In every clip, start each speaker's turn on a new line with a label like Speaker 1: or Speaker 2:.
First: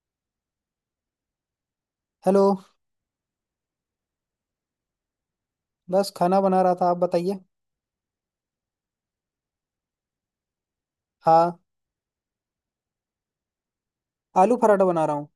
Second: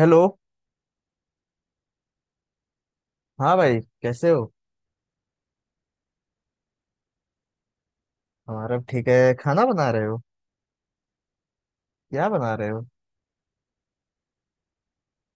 Speaker 1: Hello.
Speaker 2: Hello.
Speaker 1: हाँ भाई कैसे हो।
Speaker 2: बस खाना बना रहा था, आप बताइए।
Speaker 1: हमारा भी ठीक है। खाना बना रहे हो?
Speaker 2: हाँ,
Speaker 1: क्या बना रहे हो?
Speaker 2: आलू पराठा बना रहा हूँ।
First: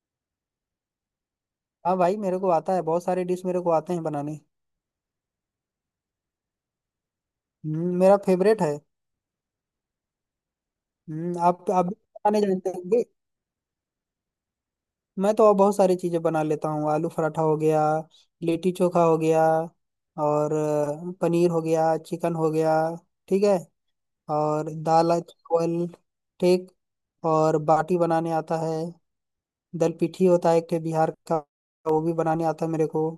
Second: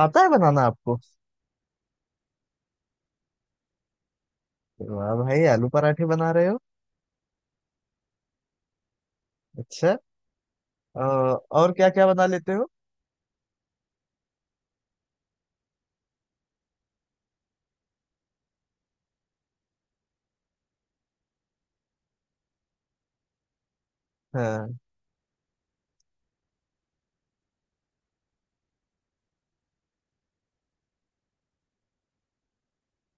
Speaker 1: आता है बनाना आपको?
Speaker 2: हाँ भाई, मेरे को आता है। बहुत सारे डिश मेरे को आते हैं बनाने।
Speaker 1: वाह भाई, आलू पराठे बना रहे हो।
Speaker 2: मेरा फेवरेट है।
Speaker 1: अच्छा।
Speaker 2: आप
Speaker 1: और
Speaker 2: आप
Speaker 1: क्या
Speaker 2: भी
Speaker 1: क्या बना
Speaker 2: बनाने
Speaker 1: लेते हो?
Speaker 2: जानते होंगे। मैं तो और बहुत सारी चीज़ें बना लेता हूँ। आलू पराठा हो गया, लिट्टी चोखा हो गया, और पनीर हो गया, चिकन हो गया। ठीक है।
Speaker 1: हाँ
Speaker 2: और दाल चावल। ठीक। और बाटी बनाने आता है। दल पिठी होता है एक ठे बिहार का, वो भी बनाने आता है मेरे को।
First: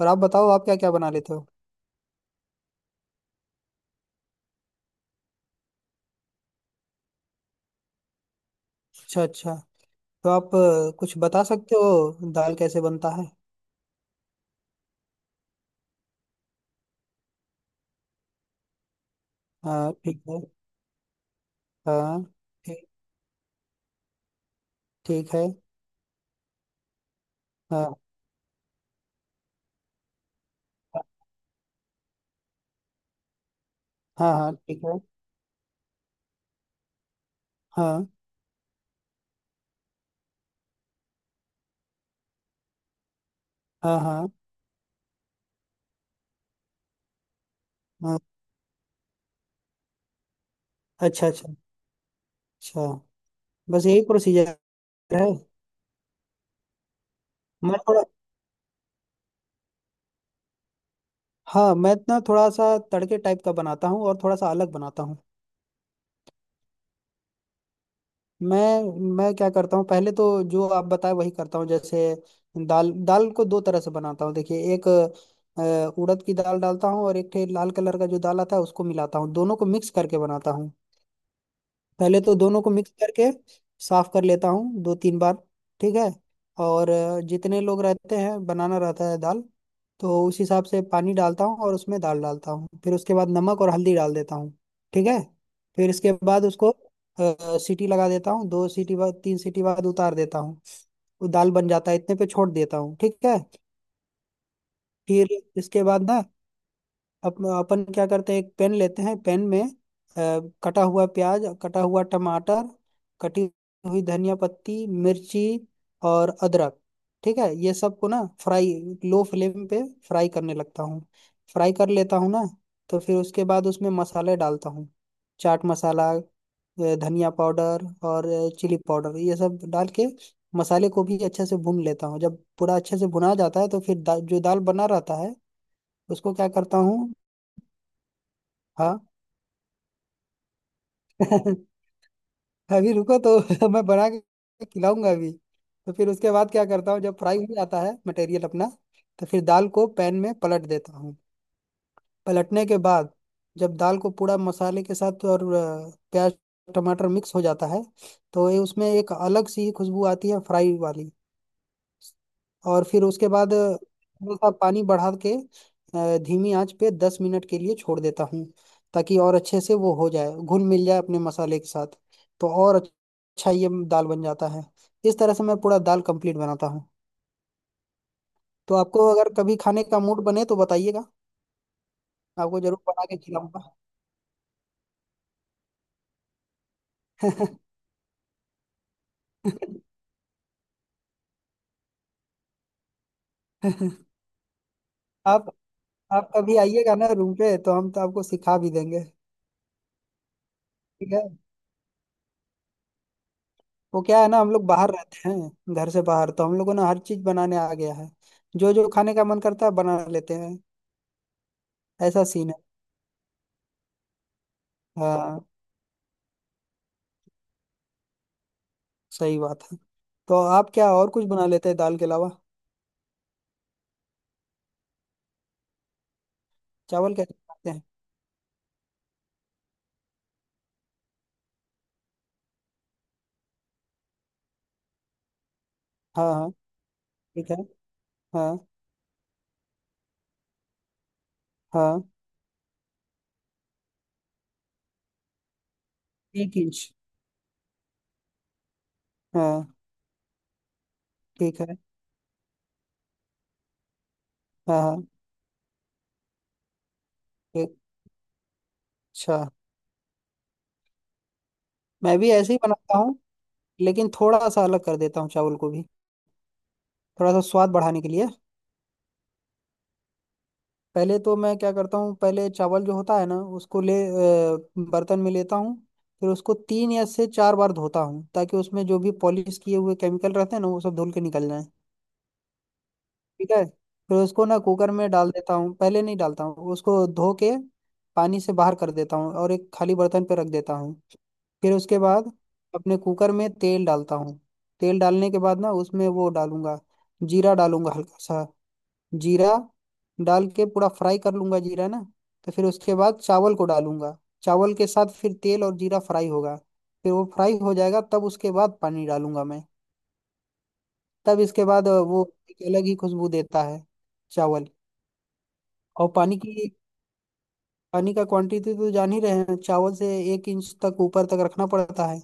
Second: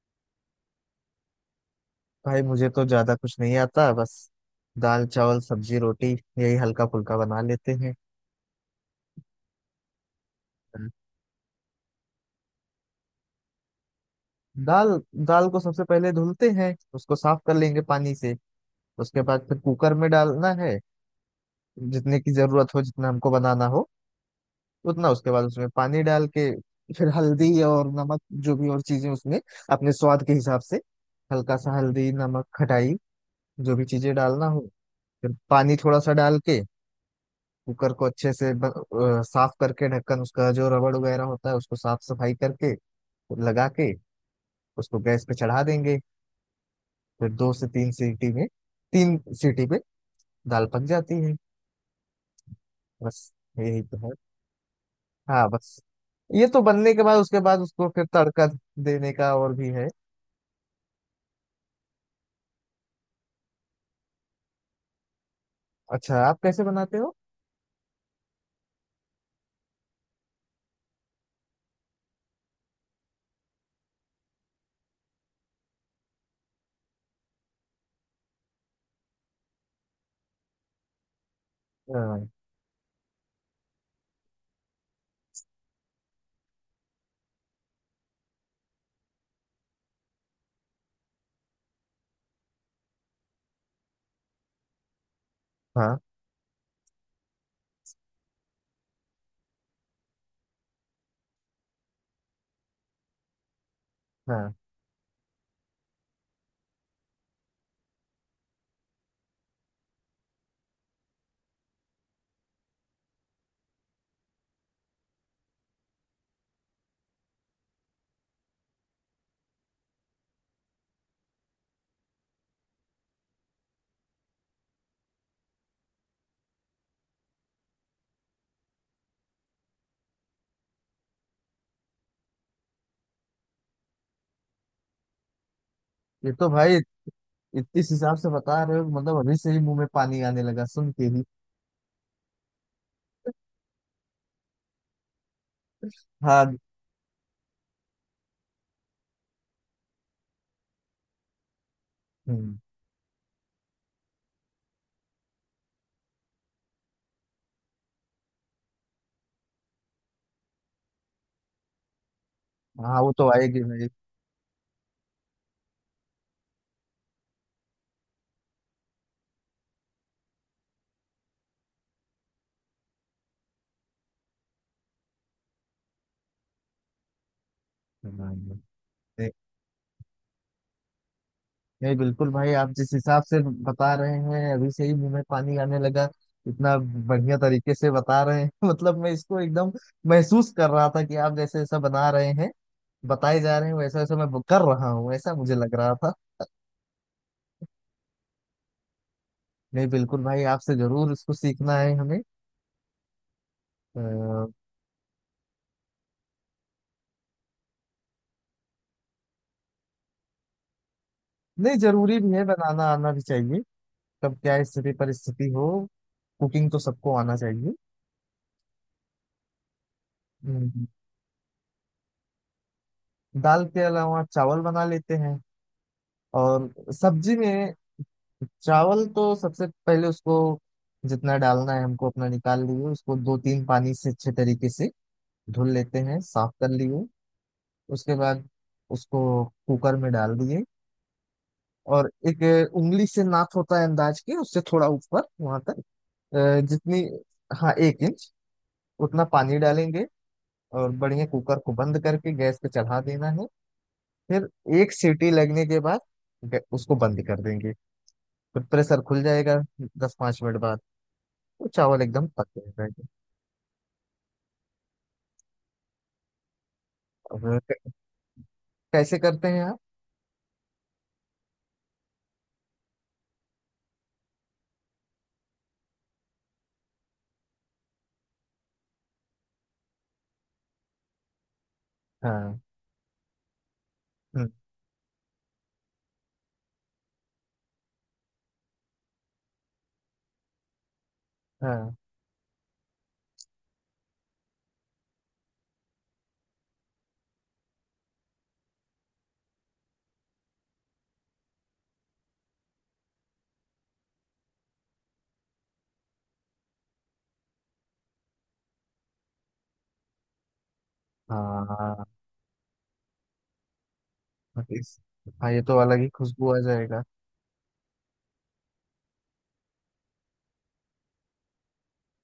Speaker 2: और आप बताओ, आप क्या क्या बना लेते हो?
Speaker 1: भाई, मुझे तो ज्यादा कुछ नहीं आता। बस दाल चावल सब्जी रोटी, यही हल्का फुल्का बना लेते हैं।
Speaker 2: अच्छा अच्छा। तो आप कुछ बता सकते हो दाल कैसे बनता है?
Speaker 1: दाल। दाल को सबसे पहले धुलते हैं, उसको साफ कर लेंगे पानी से। उसके बाद फिर
Speaker 2: हाँ
Speaker 1: कुकर में
Speaker 2: ठीक है।
Speaker 1: डालना है, जितने
Speaker 2: हाँ।
Speaker 1: की जरूरत हो,
Speaker 2: ठीक।
Speaker 1: जितना हमको बनाना हो उतना। उसके
Speaker 2: ठीक
Speaker 1: बाद
Speaker 2: है।
Speaker 1: उसमें पानी डाल के फिर हल्दी और
Speaker 2: हाँ
Speaker 1: नमक, जो भी और चीजें उसमें, अपने स्वाद के हिसाब से। हल्का सा हल्दी, नमक, खटाई, जो भी चीजें
Speaker 2: हाँ।
Speaker 1: डालना
Speaker 2: हाँ
Speaker 1: हो।
Speaker 2: ठीक है।
Speaker 1: फिर पानी थोड़ा सा डाल के कुकर को
Speaker 2: हाँ
Speaker 1: अच्छे से साफ करके, ढक्कन उसका जो रबड़ वगैरह होता है उसको साफ सफाई करके लगा के,
Speaker 2: हाँ। हाँ
Speaker 1: उसको गैस पे चढ़ा देंगे। फिर दो से तीन
Speaker 2: हाँ।
Speaker 1: सीटी में, तीन सीटी पे दाल पक जाती
Speaker 2: अच्छा
Speaker 1: है।
Speaker 2: अच्छा। अच्छा।
Speaker 1: बस, यही
Speaker 2: बस
Speaker 1: तो
Speaker 2: यही
Speaker 1: है।
Speaker 2: प्रोसीजर है।
Speaker 1: हाँ बस। ये तो बनने के बाद, उसके बाद
Speaker 2: मैं
Speaker 1: उसको
Speaker 2: थोड़ा।
Speaker 1: फिर तड़का देने का और भी है।
Speaker 2: हाँ, मैं ना थोड़ा सा तड़के टाइप का बनाता हूँ और थोड़ा सा अलग बनाता हूँ।
Speaker 1: अच्छा, आप कैसे बनाते हो?
Speaker 2: मैं। मैं क्या करता हूँ, पहले तो जो आप बताए वही करता हूँ। जैसे दाल दाल को दो तरह से बनाता हूँ। देखिए, एक उड़द की दाल डालता हूँ और एक ठे लाल कलर का जो दाल आता है उसको मिलाता हूँ, दोनों को मिक्स करके बनाता हूँ। पहले
Speaker 1: हाँ,
Speaker 2: तो दोनों को मिक्स करके साफ कर लेता हूँ, दो तीन बार। ठीक है। और जितने लोग रहते हैं बनाना रहता है दाल, तो उस हिसाब से पानी डालता हूँ और उसमें दाल डालता हूँ। फिर उसके बाद नमक और हल्दी डाल देता हूँ। ठीक है। फिर
Speaker 1: हाँ,
Speaker 2: इसके बाद उसको सीटी लगा देता हूँ। दो सीटी बाद, तीन सीटी बाद उतार देता हूँ। वो दाल बन जाता है, इतने पे छोड़ देता हूँ। ठीक है।
Speaker 1: हाँ।
Speaker 2: फिर इसके बाद ना, अब अपन क्या करते हैं, एक पेन लेते हैं। पेन में कटा हुआ प्याज, कटा हुआ टमाटर, कटी हुई धनिया पत्ती, मिर्ची और अदरक। ठीक है, ये सब को ना फ्राई, लो फ्लेम पे फ्राई करने लगता हूँ। फ्राई कर लेता हूँ ना, तो फिर उसके बाद उसमें मसाले डालता हूँ। चाट मसाला, धनिया पाउडर और चिली पाउडर, ये सब डाल के मसाले को भी अच्छे से भून लेता हूँ। जब पूरा अच्छे से भुना जाता है तो फिर जो दाल बना रहता है
Speaker 1: ये
Speaker 2: उसको
Speaker 1: तो
Speaker 2: क्या
Speaker 1: भाई
Speaker 2: करता हूँ।
Speaker 1: इस हिसाब से बता रहे हो,
Speaker 2: हाँ।
Speaker 1: मतलब अभी से ही मुंह में पानी आने लगा सुन के ही।
Speaker 2: अभी रुको तो मैं बना के खिलाऊंगा अभी। तो फिर उसके बाद
Speaker 1: हाँ।
Speaker 2: क्या करता हूँ, जब फ्राई हो जाता है मटेरियल अपना, तो फिर दाल को पैन में पलट देता हूँ।
Speaker 1: हम्म।
Speaker 2: पलटने के बाद जब दाल को पूरा मसाले के साथ और प्याज टमाटर मिक्स हो जाता है, तो ये उसमें एक अलग सी खुशबू आती है फ्राई वाली। और
Speaker 1: हाँ
Speaker 2: फिर
Speaker 1: वो तो
Speaker 2: उसके बाद
Speaker 1: आएगी भाई।
Speaker 2: थोड़ा सा पानी बढ़ा के धीमी आंच पे 10 मिनट के लिए छोड़ देता हूँ, ताकि और अच्छे से वो हो जाए, घुल मिल जाए अपने मसाले के साथ। तो और अच्छा ये दाल बन जाता है। इस तरह से मैं पूरा दाल कंप्लीट बनाता हूँ।
Speaker 1: हाँ, नहीं।
Speaker 2: तो आपको अगर कभी खाने का मूड बने तो बताइएगा,
Speaker 1: नहीं, बिल्कुल भाई,
Speaker 2: आपको
Speaker 1: आप
Speaker 2: जरूर
Speaker 1: जिस
Speaker 2: बना के
Speaker 1: हिसाब से
Speaker 2: खिलाऊंगा।
Speaker 1: बता रहे हैं, अभी से ही मुंह में पानी आने लगा। इतना बढ़िया तरीके से बता रहे हैं मतलब मैं इसको एकदम महसूस कर रहा था, कि आप जैसे ऐसा बना रहे हैं, बताए जा रहे हैं, वैसा वैसा मैं कर रहा हूँ, ऐसा
Speaker 2: आप।
Speaker 1: मुझे लग रहा था।
Speaker 2: आप कभी आइएगा ना रूम पे, तो हम तो आपको सिखा भी देंगे।
Speaker 1: नहीं बिल्कुल भाई, आपसे जरूर
Speaker 2: ठीक है,
Speaker 1: इसको सीखना है हमें।
Speaker 2: वो
Speaker 1: अ,
Speaker 2: क्या है ना, हम लोग बाहर रहते हैं घर से बाहर, तो हम लोगों ने हर चीज बनाने आ गया है। जो जो खाने का मन करता है बना लेते हैं,
Speaker 1: नहीं, जरूरी
Speaker 2: ऐसा
Speaker 1: भी है,
Speaker 2: सीन है।
Speaker 1: बनाना आना भी चाहिए। कब क्या स्थिति
Speaker 2: हाँ
Speaker 1: परिस्थिति हो, कुकिंग तो सबको आना चाहिए।
Speaker 2: सही बात है। तो आप
Speaker 1: हम्म।
Speaker 2: क्या और कुछ बना लेते हैं दाल के अलावा?
Speaker 1: दाल के अलावा चावल बना लेते हैं और
Speaker 2: चावल
Speaker 1: सब्जी
Speaker 2: कैसे बनाते
Speaker 1: में।
Speaker 2: हैं?
Speaker 1: चावल तो सबसे पहले उसको, जितना डालना है हमको, अपना निकाल लिए उसको, दो तीन पानी से अच्छे तरीके से धुल लेते हैं,
Speaker 2: हाँ हाँ
Speaker 1: साफ कर लिए।
Speaker 2: ठीक है।
Speaker 1: उसके बाद
Speaker 2: हाँ
Speaker 1: उसको कुकर में डाल दिए
Speaker 2: हाँ।
Speaker 1: और एक उंगली से नाप होता है अंदाज के, उससे थोड़ा ऊपर वहां तक,
Speaker 2: एक इंच
Speaker 1: जितनी, हाँ एक इंच, उतना पानी
Speaker 2: हाँ।
Speaker 1: डालेंगे। और बढ़िया कुकर
Speaker 2: ठीक
Speaker 1: को
Speaker 2: है।
Speaker 1: बंद करके गैस पे चढ़ा देना है। फिर
Speaker 2: हाँ
Speaker 1: एक
Speaker 2: हाँ।
Speaker 1: सीटी लगने के बाद उसको बंद कर देंगे।
Speaker 2: एक।
Speaker 1: फिर प्रेशर खुल
Speaker 2: अच्छा,
Speaker 1: जाएगा दस पाँच मिनट बाद, तो चावल
Speaker 2: मैं
Speaker 1: एकदम
Speaker 2: भी
Speaker 1: पक
Speaker 2: ऐसे ही
Speaker 1: गए
Speaker 2: बनाता
Speaker 1: रहेंगे।
Speaker 2: हूँ, लेकिन थोड़ा सा अलग कर देता हूँ चावल को भी, थोड़ा सा
Speaker 1: अब
Speaker 2: स्वाद बढ़ाने के लिए।
Speaker 1: कैसे करते हैं आप?
Speaker 2: पहले तो मैं क्या करता हूँ, पहले चावल जो होता है ना उसको ले बर्तन में लेता हूँ। फिर उसको तीन या से चार बार धोता हूँ, ताकि उसमें जो भी पॉलिश किए हुए केमिकल रहते हैं ना वो सब धुल के निकल जाए।
Speaker 1: हाँ।
Speaker 2: ठीक है। फिर उसको
Speaker 1: हम्म।
Speaker 2: ना कुकर में डाल देता हूँ, पहले नहीं डालता हूँ उसको, धो के पानी से बाहर कर देता हूँ और एक खाली बर्तन पे रख देता हूँ। फिर
Speaker 1: हाँ,
Speaker 2: उसके बाद अपने कुकर में तेल डालता हूँ। तेल डालने के बाद ना उसमें वो डालूंगा, जीरा डालूंगा हल्का सा। जीरा डाल के पूरा फ्राई कर लूंगा जीरा ना, तो फिर उसके बाद चावल को डालूंगा। चावल के साथ फिर तेल और जीरा फ्राई होगा। फिर वो फ्राई हो जाएगा तब उसके बाद पानी डालूंगा मैं। तब इसके बाद
Speaker 1: हाँ।
Speaker 2: वो एक अलग ही खुशबू देता है
Speaker 1: हाँ,
Speaker 2: चावल।
Speaker 1: इस, हाँ, ये तो अलग ही
Speaker 2: और पानी
Speaker 1: खुशबू आ
Speaker 2: की,
Speaker 1: जाएगा।
Speaker 2: पानी का क्वांटिटी तो जान ही रहे हैं चावल से 1 इंच तक ऊपर तक रखना पड़ता है।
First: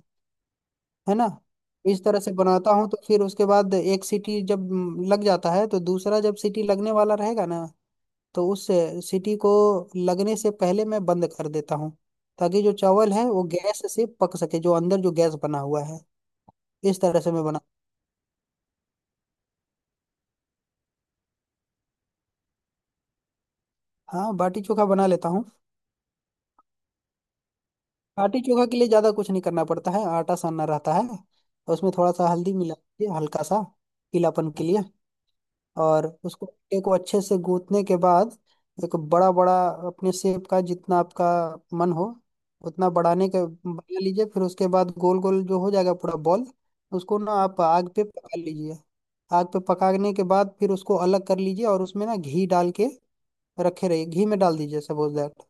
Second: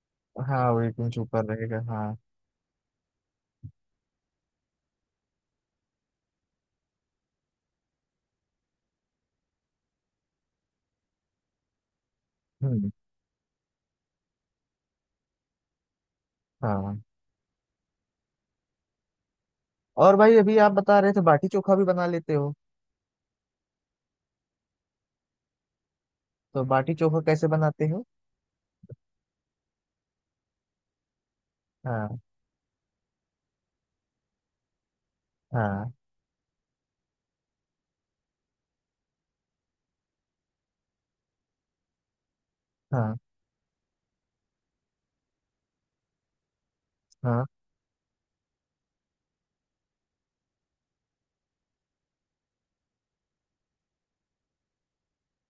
Speaker 1: हाँ वो
Speaker 2: है
Speaker 1: एकदम
Speaker 2: ना?
Speaker 1: ऊपर रहेगा,
Speaker 2: इस
Speaker 1: हाँ।
Speaker 2: तरह से बनाता हूँ। तो फिर उसके बाद एक सीटी जब लग जाता है तो दूसरा जब सीटी लगने वाला रहेगा ना, तो उस सीटी को लगने से पहले मैं बंद कर देता हूँ, ताकि जो
Speaker 1: हम्म।
Speaker 2: चावल है वो गैस से पक सके, जो अंदर जो गैस बना हुआ है।
Speaker 1: हाँ।
Speaker 2: इस तरह से मैं बना।
Speaker 1: और भाई, अभी आप बता रहे थे बाटी चोखा भी बना लेते हो।
Speaker 2: हाँ, बाटी चोखा बना लेता हूँ।
Speaker 1: तो बाटी चोखा कैसे बनाते हो?
Speaker 2: बाटी चोखा के लिए ज़्यादा कुछ नहीं करना पड़ता है। आटा सानना रहता है और उसमें थोड़ा
Speaker 1: हाँ।
Speaker 2: सा हल्दी मिला के, हल्का सा पीलापन के लिए।
Speaker 1: हाँ।
Speaker 2: और उसको अंडे को अच्छे से गूंथने के बाद एक बड़ा बड़ा अपने शेप का, जितना आपका मन हो उतना
Speaker 1: हाँ।
Speaker 2: बढ़ाने के बना लीजिए। फिर उसके बाद गोल गोल जो हो जाएगा पूरा बॉल, उसको ना
Speaker 1: हाँ।
Speaker 2: आप आग पे पका लीजिए। आग पे पकाने के बाद फिर उसको अलग कर लीजिए और उसमें ना घी डाल के रखे रहिए। घी में डाल दीजिए, सपोज दैट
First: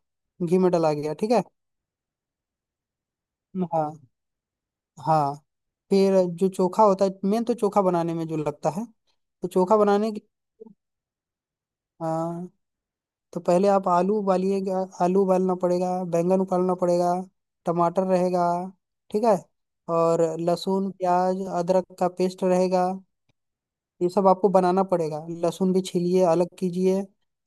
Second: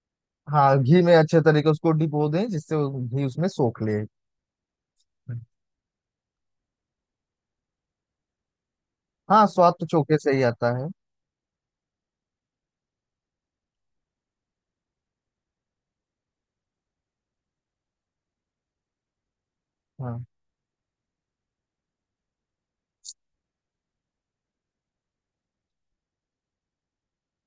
Speaker 2: घी में
Speaker 1: हाँ,
Speaker 2: डाला
Speaker 1: घी में
Speaker 2: गया, ठीक
Speaker 1: अच्छे
Speaker 2: है।
Speaker 1: तरीके उसको डिपो दें, जिससे वो घी उसमें सोख
Speaker 2: हाँ
Speaker 1: ले।
Speaker 2: हाँ। फिर जो चोखा होता है, मेन तो चोखा बनाने में जो लगता है।
Speaker 1: हाँ,
Speaker 2: तो
Speaker 1: स्वाद
Speaker 2: चोखा
Speaker 1: तो
Speaker 2: बनाने,
Speaker 1: चोखे से ही आता है।
Speaker 2: हाँ, तो पहले आप आलू उबालिएगा। आलू उबालना पड़ेगा, बैंगन उबालना पड़ेगा, टमाटर रहेगा। ठीक है। और
Speaker 1: हाँ।
Speaker 2: लहसुन प्याज अदरक का पेस्ट रहेगा। ये सब आपको बनाना पड़ेगा। लहसुन भी छीलिए अलग कीजिए,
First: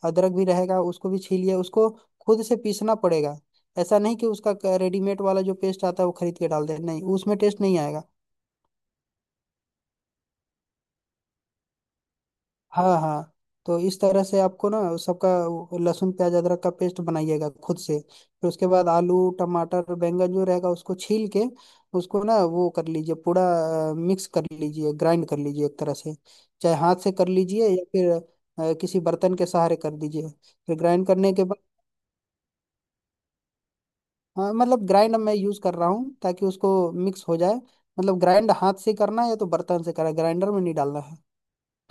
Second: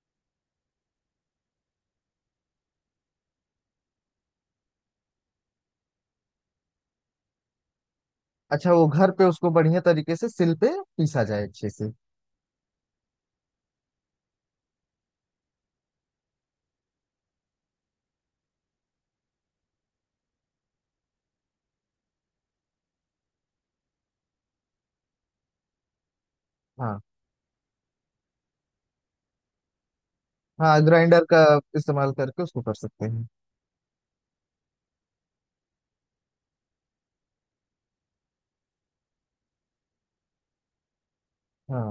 Speaker 2: अदरक भी रहेगा उसको भी छीलिए, उसको खुद से पीसना पड़ेगा। ऐसा नहीं कि उसका रेडीमेड वाला जो पेस्ट आता है वो खरीद के डाल दे, नहीं, उसमें टेस्ट नहीं आएगा।
Speaker 1: अच्छा, वो घर पे उसको बढ़िया तरीके से सिल पे पीसा जाए अच्छे से।
Speaker 2: हाँ हाँ। तो इस तरह से आपको ना उस सबका वो लहसुन प्याज अदरक का पेस्ट बनाइएगा खुद से। फिर उसके बाद आलू टमाटर बैंगन जो रहेगा उसको छील के उसको ना वो कर लीजिए, पूरा मिक्स कर लीजिए, ग्राइंड कर लीजिए एक तरह से। चाहे हाथ
Speaker 1: हाँ,
Speaker 2: से कर लीजिए या फिर किसी बर्तन के सहारे कर दीजिए। फिर
Speaker 1: हाँ।
Speaker 2: ग्राइंड
Speaker 1: ग्राइंडर
Speaker 2: करने
Speaker 1: का
Speaker 2: के बाद,
Speaker 1: इस्तेमाल करके उसको कर सकते हैं।
Speaker 2: हाँ, मतलब ग्राइंड मैं यूज़ कर रहा हूँ ताकि उसको मिक्स हो जाए, मतलब ग्राइंड हाथ से करना है या तो बर्तन से करना है, ग्राइंडर में नहीं डालना है।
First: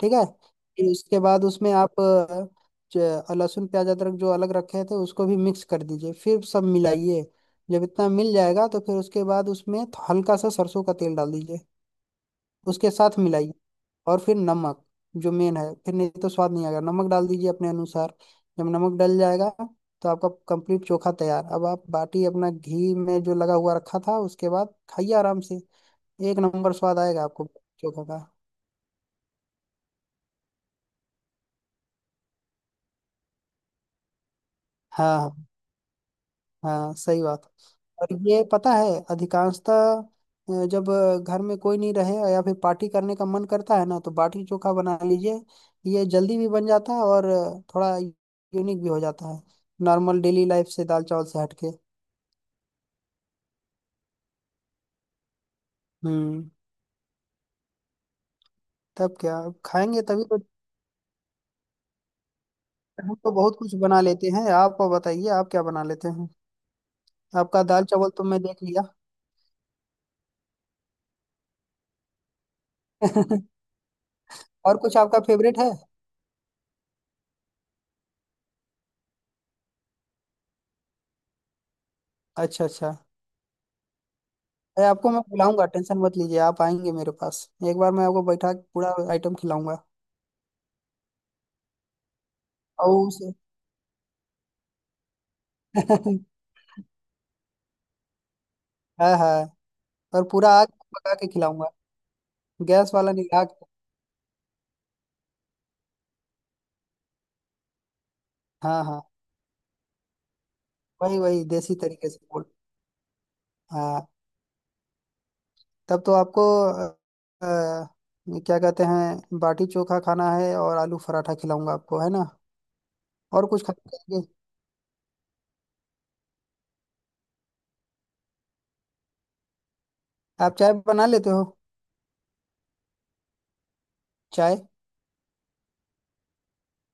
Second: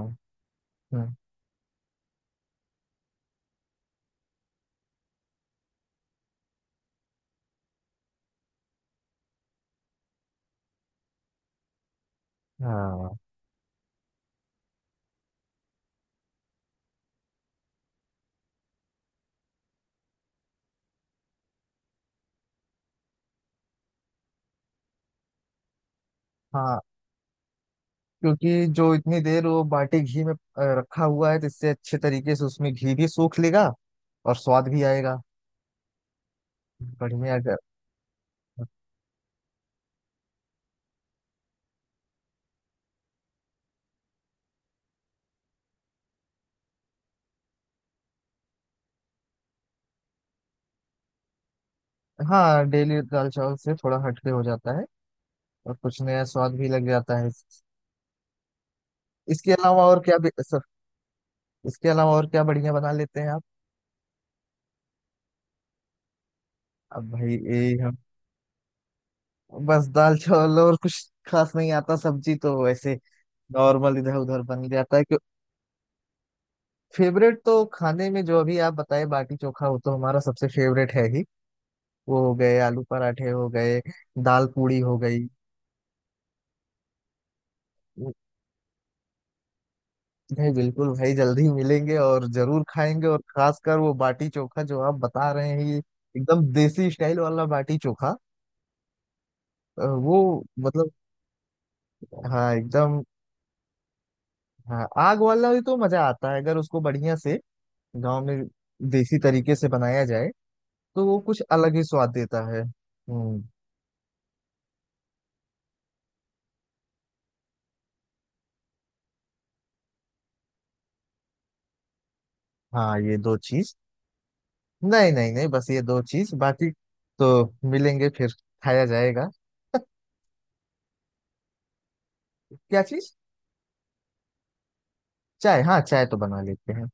Speaker 2: ठीक है। फिर
Speaker 1: हाँ।
Speaker 2: उसके बाद उसमें आप लहसुन प्याज अदरक जो अलग रखे थे उसको भी मिक्स कर दीजिए, फिर सब मिलाइए। जब इतना मिल जाएगा तो फिर उसके बाद उसमें हल्का सा सरसों का तेल डाल दीजिए, उसके
Speaker 1: हाँ।
Speaker 2: साथ मिलाइए। और फिर नमक, जो मेन है, फिर नहीं तो स्वाद नहीं आएगा। नमक डाल दीजिए अपने अनुसार। जब नमक डल जाएगा तो आपका कंप्लीट चोखा तैयार। अब आप बाटी अपना घी में जो लगा हुआ रखा था उसके बाद खाइए आराम से। एक नंबर
Speaker 1: हाँ।
Speaker 2: स्वाद आएगा आपको चोखा का।
Speaker 1: क्योंकि जो इतनी देर वो बाटी घी में रखा हुआ है, तो इससे अच्छे तरीके से उसमें घी भी सूख लेगा, और स्वाद भी
Speaker 2: हाँ
Speaker 1: आएगा।
Speaker 2: हाँ। हाँ सही
Speaker 1: बढ़िया,
Speaker 2: बात।
Speaker 1: अगर।
Speaker 2: और ये पता है, अधिकांशतः जब घर में कोई नहीं रहे या फिर पार्टी करने का मन करता है ना, तो बाटी चोखा बना लीजिए। ये जल्दी भी बन जाता है और थोड़ा यूनिक भी हो जाता है, नॉर्मल डेली लाइफ से, दाल चावल से हटके।
Speaker 1: हाँ, डेली दाल चावल से थोड़ा हटके हो जाता है और कुछ नया
Speaker 2: हम्म।
Speaker 1: स्वाद भी लग जाता है।
Speaker 2: तब क्या,
Speaker 1: इसके
Speaker 2: अब
Speaker 1: अलावा और
Speaker 2: खाएंगे
Speaker 1: क्या
Speaker 2: तभी तो।
Speaker 1: सर, इसके अलावा और क्या बढ़िया बना
Speaker 2: हम
Speaker 1: लेते हैं
Speaker 2: तो
Speaker 1: आप?
Speaker 2: बहुत कुछ बना लेते हैं, आप बताइए आप क्या बना लेते हैं।
Speaker 1: अब भाई
Speaker 2: आपका
Speaker 1: यही
Speaker 2: दाल
Speaker 1: हम,
Speaker 2: चावल तो मैं देख लिया।
Speaker 1: बस दाल चावल। और कुछ खास नहीं आता, सब्जी तो वैसे नॉर्मल इधर उधर बन
Speaker 2: और
Speaker 1: जाता
Speaker 2: कुछ
Speaker 1: है। क्यों?
Speaker 2: आपका फेवरेट है?
Speaker 1: फेवरेट तो खाने में जो अभी आप बताए, बाटी चोखा, वो तो हमारा सबसे फेवरेट है ही। वो हो गए,
Speaker 2: अच्छा
Speaker 1: आलू
Speaker 2: अच्छा।
Speaker 1: पराठे हो गए, दाल पूड़ी
Speaker 2: अरे,
Speaker 1: हो
Speaker 2: आपको मैं
Speaker 1: गई।
Speaker 2: खिलाऊंगा, टेंशन मत लीजिए। आप आएंगे मेरे पास, एक बार मैं आपको बैठा के पूरा आइटम खिलाऊंगा।
Speaker 1: भाई बिल्कुल भाई, जल्दी मिलेंगे और जरूर
Speaker 2: और
Speaker 1: खाएंगे, और
Speaker 2: उसे
Speaker 1: खासकर वो बाटी चोखा जो आप बता रहे हैं, ये एकदम देसी स्टाइल वाला बाटी चोखा।
Speaker 2: हाँ हाँ। और
Speaker 1: वो
Speaker 2: पूरा आग पे
Speaker 1: मतलब,
Speaker 2: पका के खिलाऊंगा,
Speaker 1: हाँ
Speaker 2: गैस
Speaker 1: एकदम।
Speaker 2: वाला नहीं, आग पे।
Speaker 1: हाँ, आग वाला भी तो मजा आता है, अगर उसको बढ़िया से गांव में
Speaker 2: हाँ हाँ।
Speaker 1: देसी तरीके से बनाया जाए, तो
Speaker 2: वही
Speaker 1: वो कुछ
Speaker 2: वही
Speaker 1: अलग
Speaker 2: देसी
Speaker 1: ही स्वाद
Speaker 2: तरीके से
Speaker 1: देता
Speaker 2: बोल।
Speaker 1: है। हम्म।
Speaker 2: हाँ। तब तो आपको अ, क्या कहते हैं, बाटी चोखा खाना है, और आलू पराठा खिलाऊंगा आपको, है ना?
Speaker 1: हाँ, ये दो
Speaker 2: और कुछ
Speaker 1: चीज।
Speaker 2: खाएंगे?
Speaker 1: नहीं नहीं नहीं, बस ये दो चीज बाकी, तो मिलेंगे फिर खाया जाएगा।
Speaker 2: आप चाय बना लेते हो?
Speaker 1: क्या चीज?
Speaker 2: चाय।
Speaker 1: चाय? हाँ, चाय तो बना लेते हैं।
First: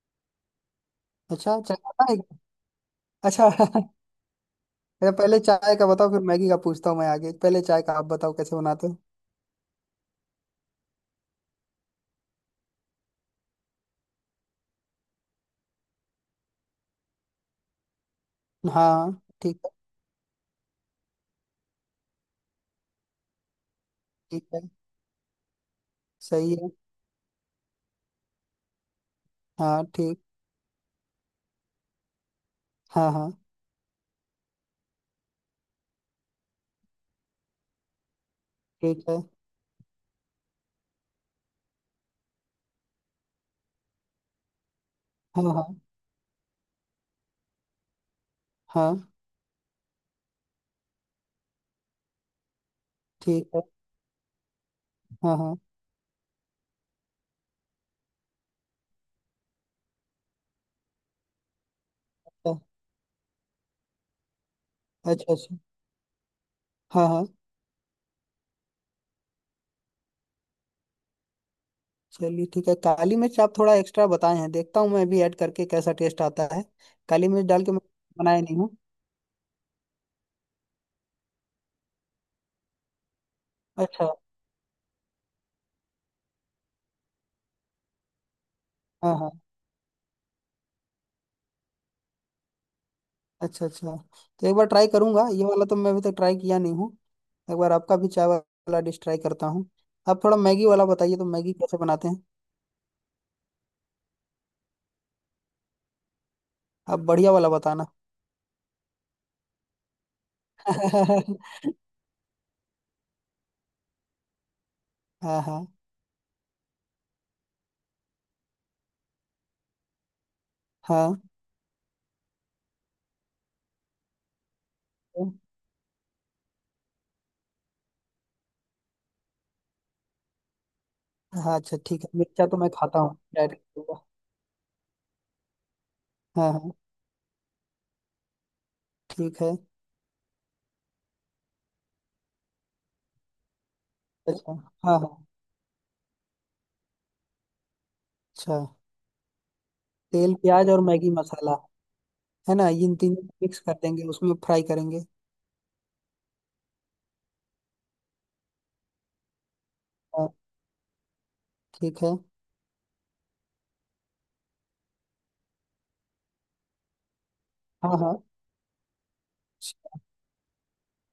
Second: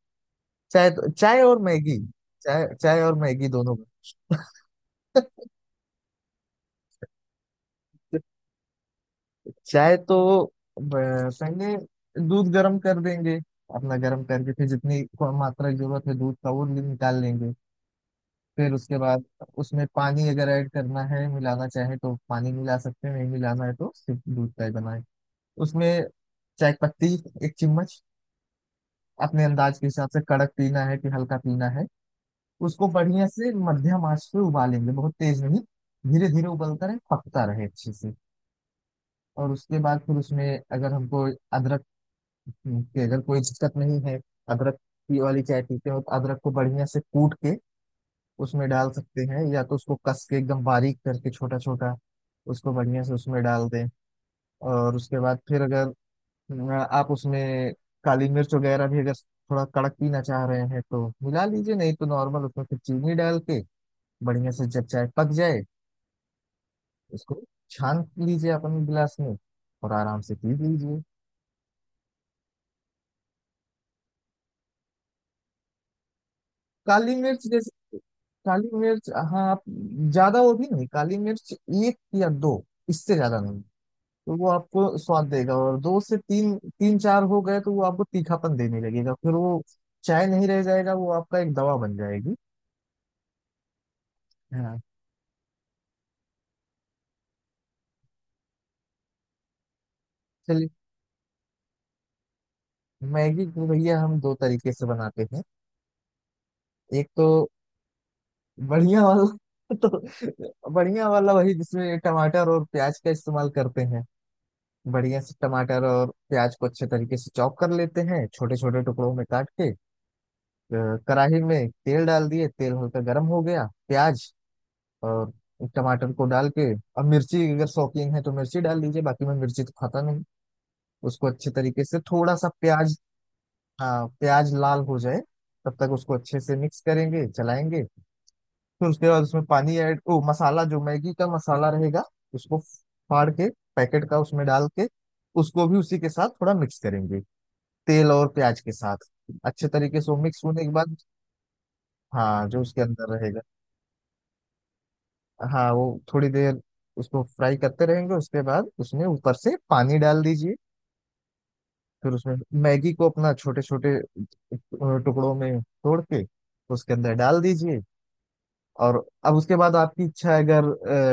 Speaker 1: चाय तो चाय और
Speaker 2: अच्छा, चाय
Speaker 1: मैगी।
Speaker 2: बना है क्या?
Speaker 1: चाय चाय और मैगी
Speaker 2: अच्छा।
Speaker 1: दोनों
Speaker 2: अरे पहले
Speaker 1: बन-
Speaker 2: चाय का बताओ, फिर मैगी का पूछता हूँ मैं आगे। पहले चाय का आप बताओ, कैसे बनाते हो?
Speaker 1: चाय तो पहले दूध गर्म कर देंगे अपना, गर्म करके फिर जितनी मात्रा की जरूरत है दूध का, वो निकाल लेंगे। फिर उसके
Speaker 2: हाँ
Speaker 1: बाद
Speaker 2: ठीक है।
Speaker 1: उसमें पानी, अगर ऐड करना है, मिलाना चाहे तो पानी मिला सकते हैं, नहीं मिलाना है तो सिर्फ
Speaker 2: ठीक
Speaker 1: दूध
Speaker 2: है।
Speaker 1: का ही बनाए। उसमें
Speaker 2: सही है।
Speaker 1: चाय पत्ती एक चम्मच, अपने अंदाज
Speaker 2: हाँ
Speaker 1: के हिसाब से,
Speaker 2: ठीक।
Speaker 1: कड़क पीना है कि हल्का पीना है। उसको
Speaker 2: हाँ
Speaker 1: बढ़िया
Speaker 2: हाँ।
Speaker 1: से मध्यम आंच पे उबालेंगे, बहुत तेज नहीं, धीरे धीरे उबलता रहे, पकता रहे अच्छे से।
Speaker 2: ठीक है।
Speaker 1: और उसके बाद फिर उसमें, अगर हमको अदरक, की अगर कोई दिक्कत नहीं है, अदरक की वाली
Speaker 2: हाँ
Speaker 1: चाय
Speaker 2: हाँ।
Speaker 1: पीते हो तो अदरक को बढ़िया से कूट के उसमें डाल
Speaker 2: हाँ
Speaker 1: सकते हैं, या तो उसको कस के एकदम बारीक करके, छोटा छोटा उसको बढ़िया से उसमें
Speaker 2: ठीक है।
Speaker 1: डाल दें। और उसके
Speaker 2: हाँ
Speaker 1: बाद
Speaker 2: हाँ।
Speaker 1: फिर अगर अ, आप उसमें काली मिर्च वगैरह भी, अगर थोड़ा कड़क पीना चाह रहे हैं तो मिला लीजिए, नहीं तो नॉर्मल उसमें
Speaker 2: अ-
Speaker 1: फिर चीनी डाल के बढ़िया से जब चाय पक
Speaker 2: अच्छा अच्छा।
Speaker 1: जाए,
Speaker 2: हाँ हाँ।
Speaker 1: उसको छान लीजिए अपने गिलास में और आराम से पी लीजिए।
Speaker 2: चलिए ठीक है, काली मिर्च आप थोड़ा एक्स्ट्रा बताए हैं, देखता हूँ मैं भी ऐड करके कैसा टेस्ट आता है।
Speaker 1: काली
Speaker 2: काली मिर्च
Speaker 1: मिर्च
Speaker 2: डाल के मैं
Speaker 1: जैसे,
Speaker 2: बनाया नहीं
Speaker 1: काली
Speaker 2: हूँ।
Speaker 1: मिर्च हाँ, आप ज्यादा वो भी नहीं काली मिर्च, एक या दो, इससे ज्यादा नहीं।
Speaker 2: अच्छा।
Speaker 1: तो वो आपको स्वाद देगा, और दो से तीन, तीन चार हो गए तो वो आपको तीखापन देने लगेगा,
Speaker 2: हाँ
Speaker 1: फिर
Speaker 2: हाँ।
Speaker 1: वो चाय नहीं रह जाएगा, वो आपका एक दवा बन जाएगी।
Speaker 2: अच्छा अच्छा, तो एक बार
Speaker 1: हाँ।
Speaker 2: ट्राई करूंगा, ये वाला तो मैं अभी तक ट्राई किया नहीं हूँ। एक बार आपका भी चाय वाला डिश ट्राई करता हूँ। आप थोड़ा मैगी
Speaker 1: चलिए,
Speaker 2: वाला बताइए, तो मैगी कैसे बनाते हैं?
Speaker 1: मैगी को भैया हम दो तरीके से बनाते हैं।
Speaker 2: आप
Speaker 1: एक तो
Speaker 2: बढ़िया वाला बताना।
Speaker 1: बढ़िया वाला, तो बढ़िया वाला वही जिसमें टमाटर और प्याज का इस्तेमाल करते हैं। बढ़िया से
Speaker 2: हाँ हाँ।
Speaker 1: टमाटर और प्याज को अच्छे तरीके से चॉप कर लेते हैं, छोटे छोटे टुकड़ों में काट के।
Speaker 2: हाँ
Speaker 1: कढ़ाई में तेल डाल दिए, तेल हल्का गर्म हो गया, प्याज और टमाटर को डाल के। अब मिर्ची, अगर शौकीन है तो मिर्ची डाल लीजिए, बाकी मैं मिर्ची तो खाता नहीं। उसको अच्छे
Speaker 2: हाँ। अच्छा
Speaker 1: तरीके से
Speaker 2: ठीक है,
Speaker 1: थोड़ा
Speaker 2: मिर्चा
Speaker 1: सा
Speaker 2: तो मैं
Speaker 1: प्याज,
Speaker 2: खाता हूँ डायरेक्ट।
Speaker 1: हाँ प्याज लाल हो जाए तब तक उसको अच्छे
Speaker 2: हाँ
Speaker 1: से
Speaker 2: हाँ।
Speaker 1: मिक्स करेंगे, चलाएंगे। फिर उसके बाद
Speaker 2: ठीक
Speaker 1: उसमें
Speaker 2: है।
Speaker 1: पानी ऐड ओ मसाला, जो मैगी का मसाला रहेगा, उसको फाड़ के पैकेट का उसमें
Speaker 2: अच्छा।
Speaker 1: डाल के,
Speaker 2: हाँ हाँ।
Speaker 1: उसको भी उसी के साथ थोड़ा मिक्स करेंगे, तेल और
Speaker 2: अच्छा,
Speaker 1: प्याज के साथ। अच्छे तरीके से वो
Speaker 2: तेल
Speaker 1: मिक्स होने
Speaker 2: प्याज
Speaker 1: के
Speaker 2: और
Speaker 1: बाद,
Speaker 2: मैगी मसाला,
Speaker 1: हाँ
Speaker 2: है
Speaker 1: जो
Speaker 2: ना
Speaker 1: उसके
Speaker 2: इन
Speaker 1: अंदर
Speaker 2: तीन
Speaker 1: रहेगा,
Speaker 2: मिक्स कर देंगे, उसमें फ्राई करेंगे।
Speaker 1: हाँ वो थोड़ी देर उसको फ्राई करते रहेंगे। उसके बाद उसमें ऊपर से पानी डाल
Speaker 2: हाँ
Speaker 1: दीजिए।
Speaker 2: ठीक
Speaker 1: फिर
Speaker 2: है।
Speaker 1: उसमें मैगी को अपना, छोटे छोटे टुकड़ों में तोड़ के उसके अंदर डाल दीजिए।
Speaker 2: हाँ हाँ।
Speaker 1: और अब उसके बाद आपकी इच्छा है, अगर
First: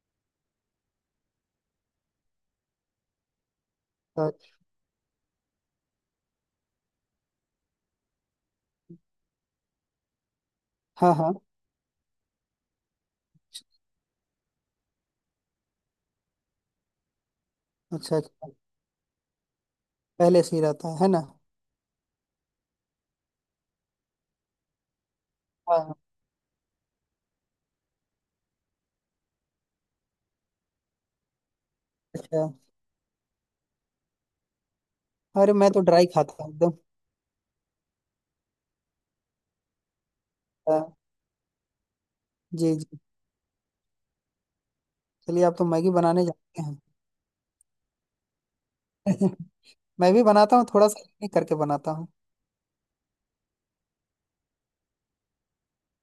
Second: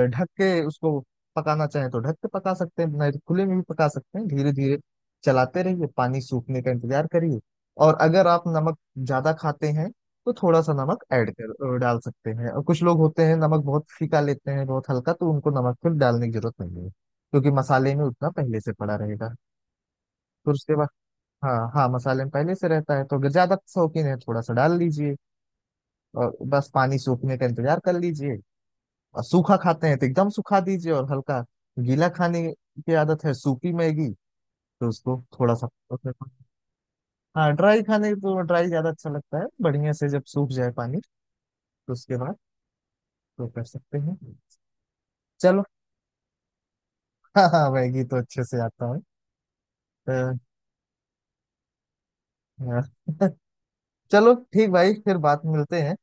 Speaker 1: ढक के उसको पकाना चाहें तो ढक के पका सकते हैं, नहीं तो खुले में भी पका सकते हैं।
Speaker 2: अच्छा,
Speaker 1: धीरे धीरे चलाते रहिए, पानी सूखने का इंतजार करिए। और अगर आप नमक ज्यादा खाते हैं, तो थोड़ा सा नमक
Speaker 2: हाँ हाँ।
Speaker 1: डाल सकते हैं, और कुछ लोग होते हैं नमक बहुत फीका लेते हैं, बहुत हल्का, तो उनको नमक फिर डालने की जरूरत नहीं है, क्योंकि मसाले में
Speaker 2: अच्छा
Speaker 1: उतना
Speaker 2: अच्छा,
Speaker 1: पहले से पड़ा रहेगा।
Speaker 2: पहले
Speaker 1: फिर
Speaker 2: से ही
Speaker 1: उसके बाद,
Speaker 2: रहता है ना।
Speaker 1: हाँ हाँ मसाले में पहले से रहता है, तो अगर ज्यादा शौकीन है थोड़ा सा डाल लीजिए।
Speaker 2: हाँ हाँ,
Speaker 1: और बस पानी सूखने का इंतजार कर लीजिए। और सूखा खाते हैं तो एकदम सुखा दीजिए, और हल्का गीला खाने
Speaker 2: अच्छा।
Speaker 1: की आदत है सूखी मैगी, तो उसको
Speaker 2: अरे
Speaker 1: थोड़ा सा
Speaker 2: मैं तो ड्राई
Speaker 1: उसमें
Speaker 2: खाता हूँ एकदम।
Speaker 1: हाँ, ड्राई खाने तो ड्राई ज्यादा अच्छा लगता है, बढ़िया से जब सूख जाए
Speaker 2: हाँ,
Speaker 1: पानी, तो उसके बाद
Speaker 2: जी जी।
Speaker 1: तो कर सकते हैं।
Speaker 2: चलिए, आप
Speaker 1: चलो।
Speaker 2: तो मैगी बनाने जाते हैं।
Speaker 1: हाँ हाँ, मैगी तो अच्छे से आता है। अ,
Speaker 2: मैं भी
Speaker 1: अ,
Speaker 2: बनाता हूँ, थोड़ा सा करके बनाता हूँ।
Speaker 1: चलो ठीक भाई, फिर बात मिलते हैं।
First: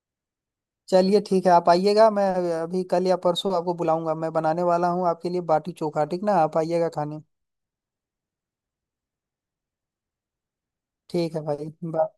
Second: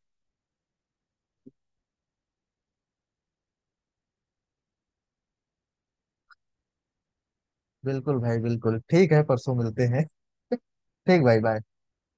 Speaker 2: चलिए ठीक है, आप आइएगा। मैं अभी कल या परसों आपको बुलाऊंगा, मैं बनाने वाला हूँ आपके लिए बाटी चोखा, ठीक ना, आप आइएगा खाने।
Speaker 1: बिल्कुल भाई बिल्कुल, ठीक है परसों मिलते हैं। ठीक
Speaker 2: ठीक
Speaker 1: भाई,
Speaker 2: है
Speaker 1: बाय।
Speaker 2: भाई, बाय।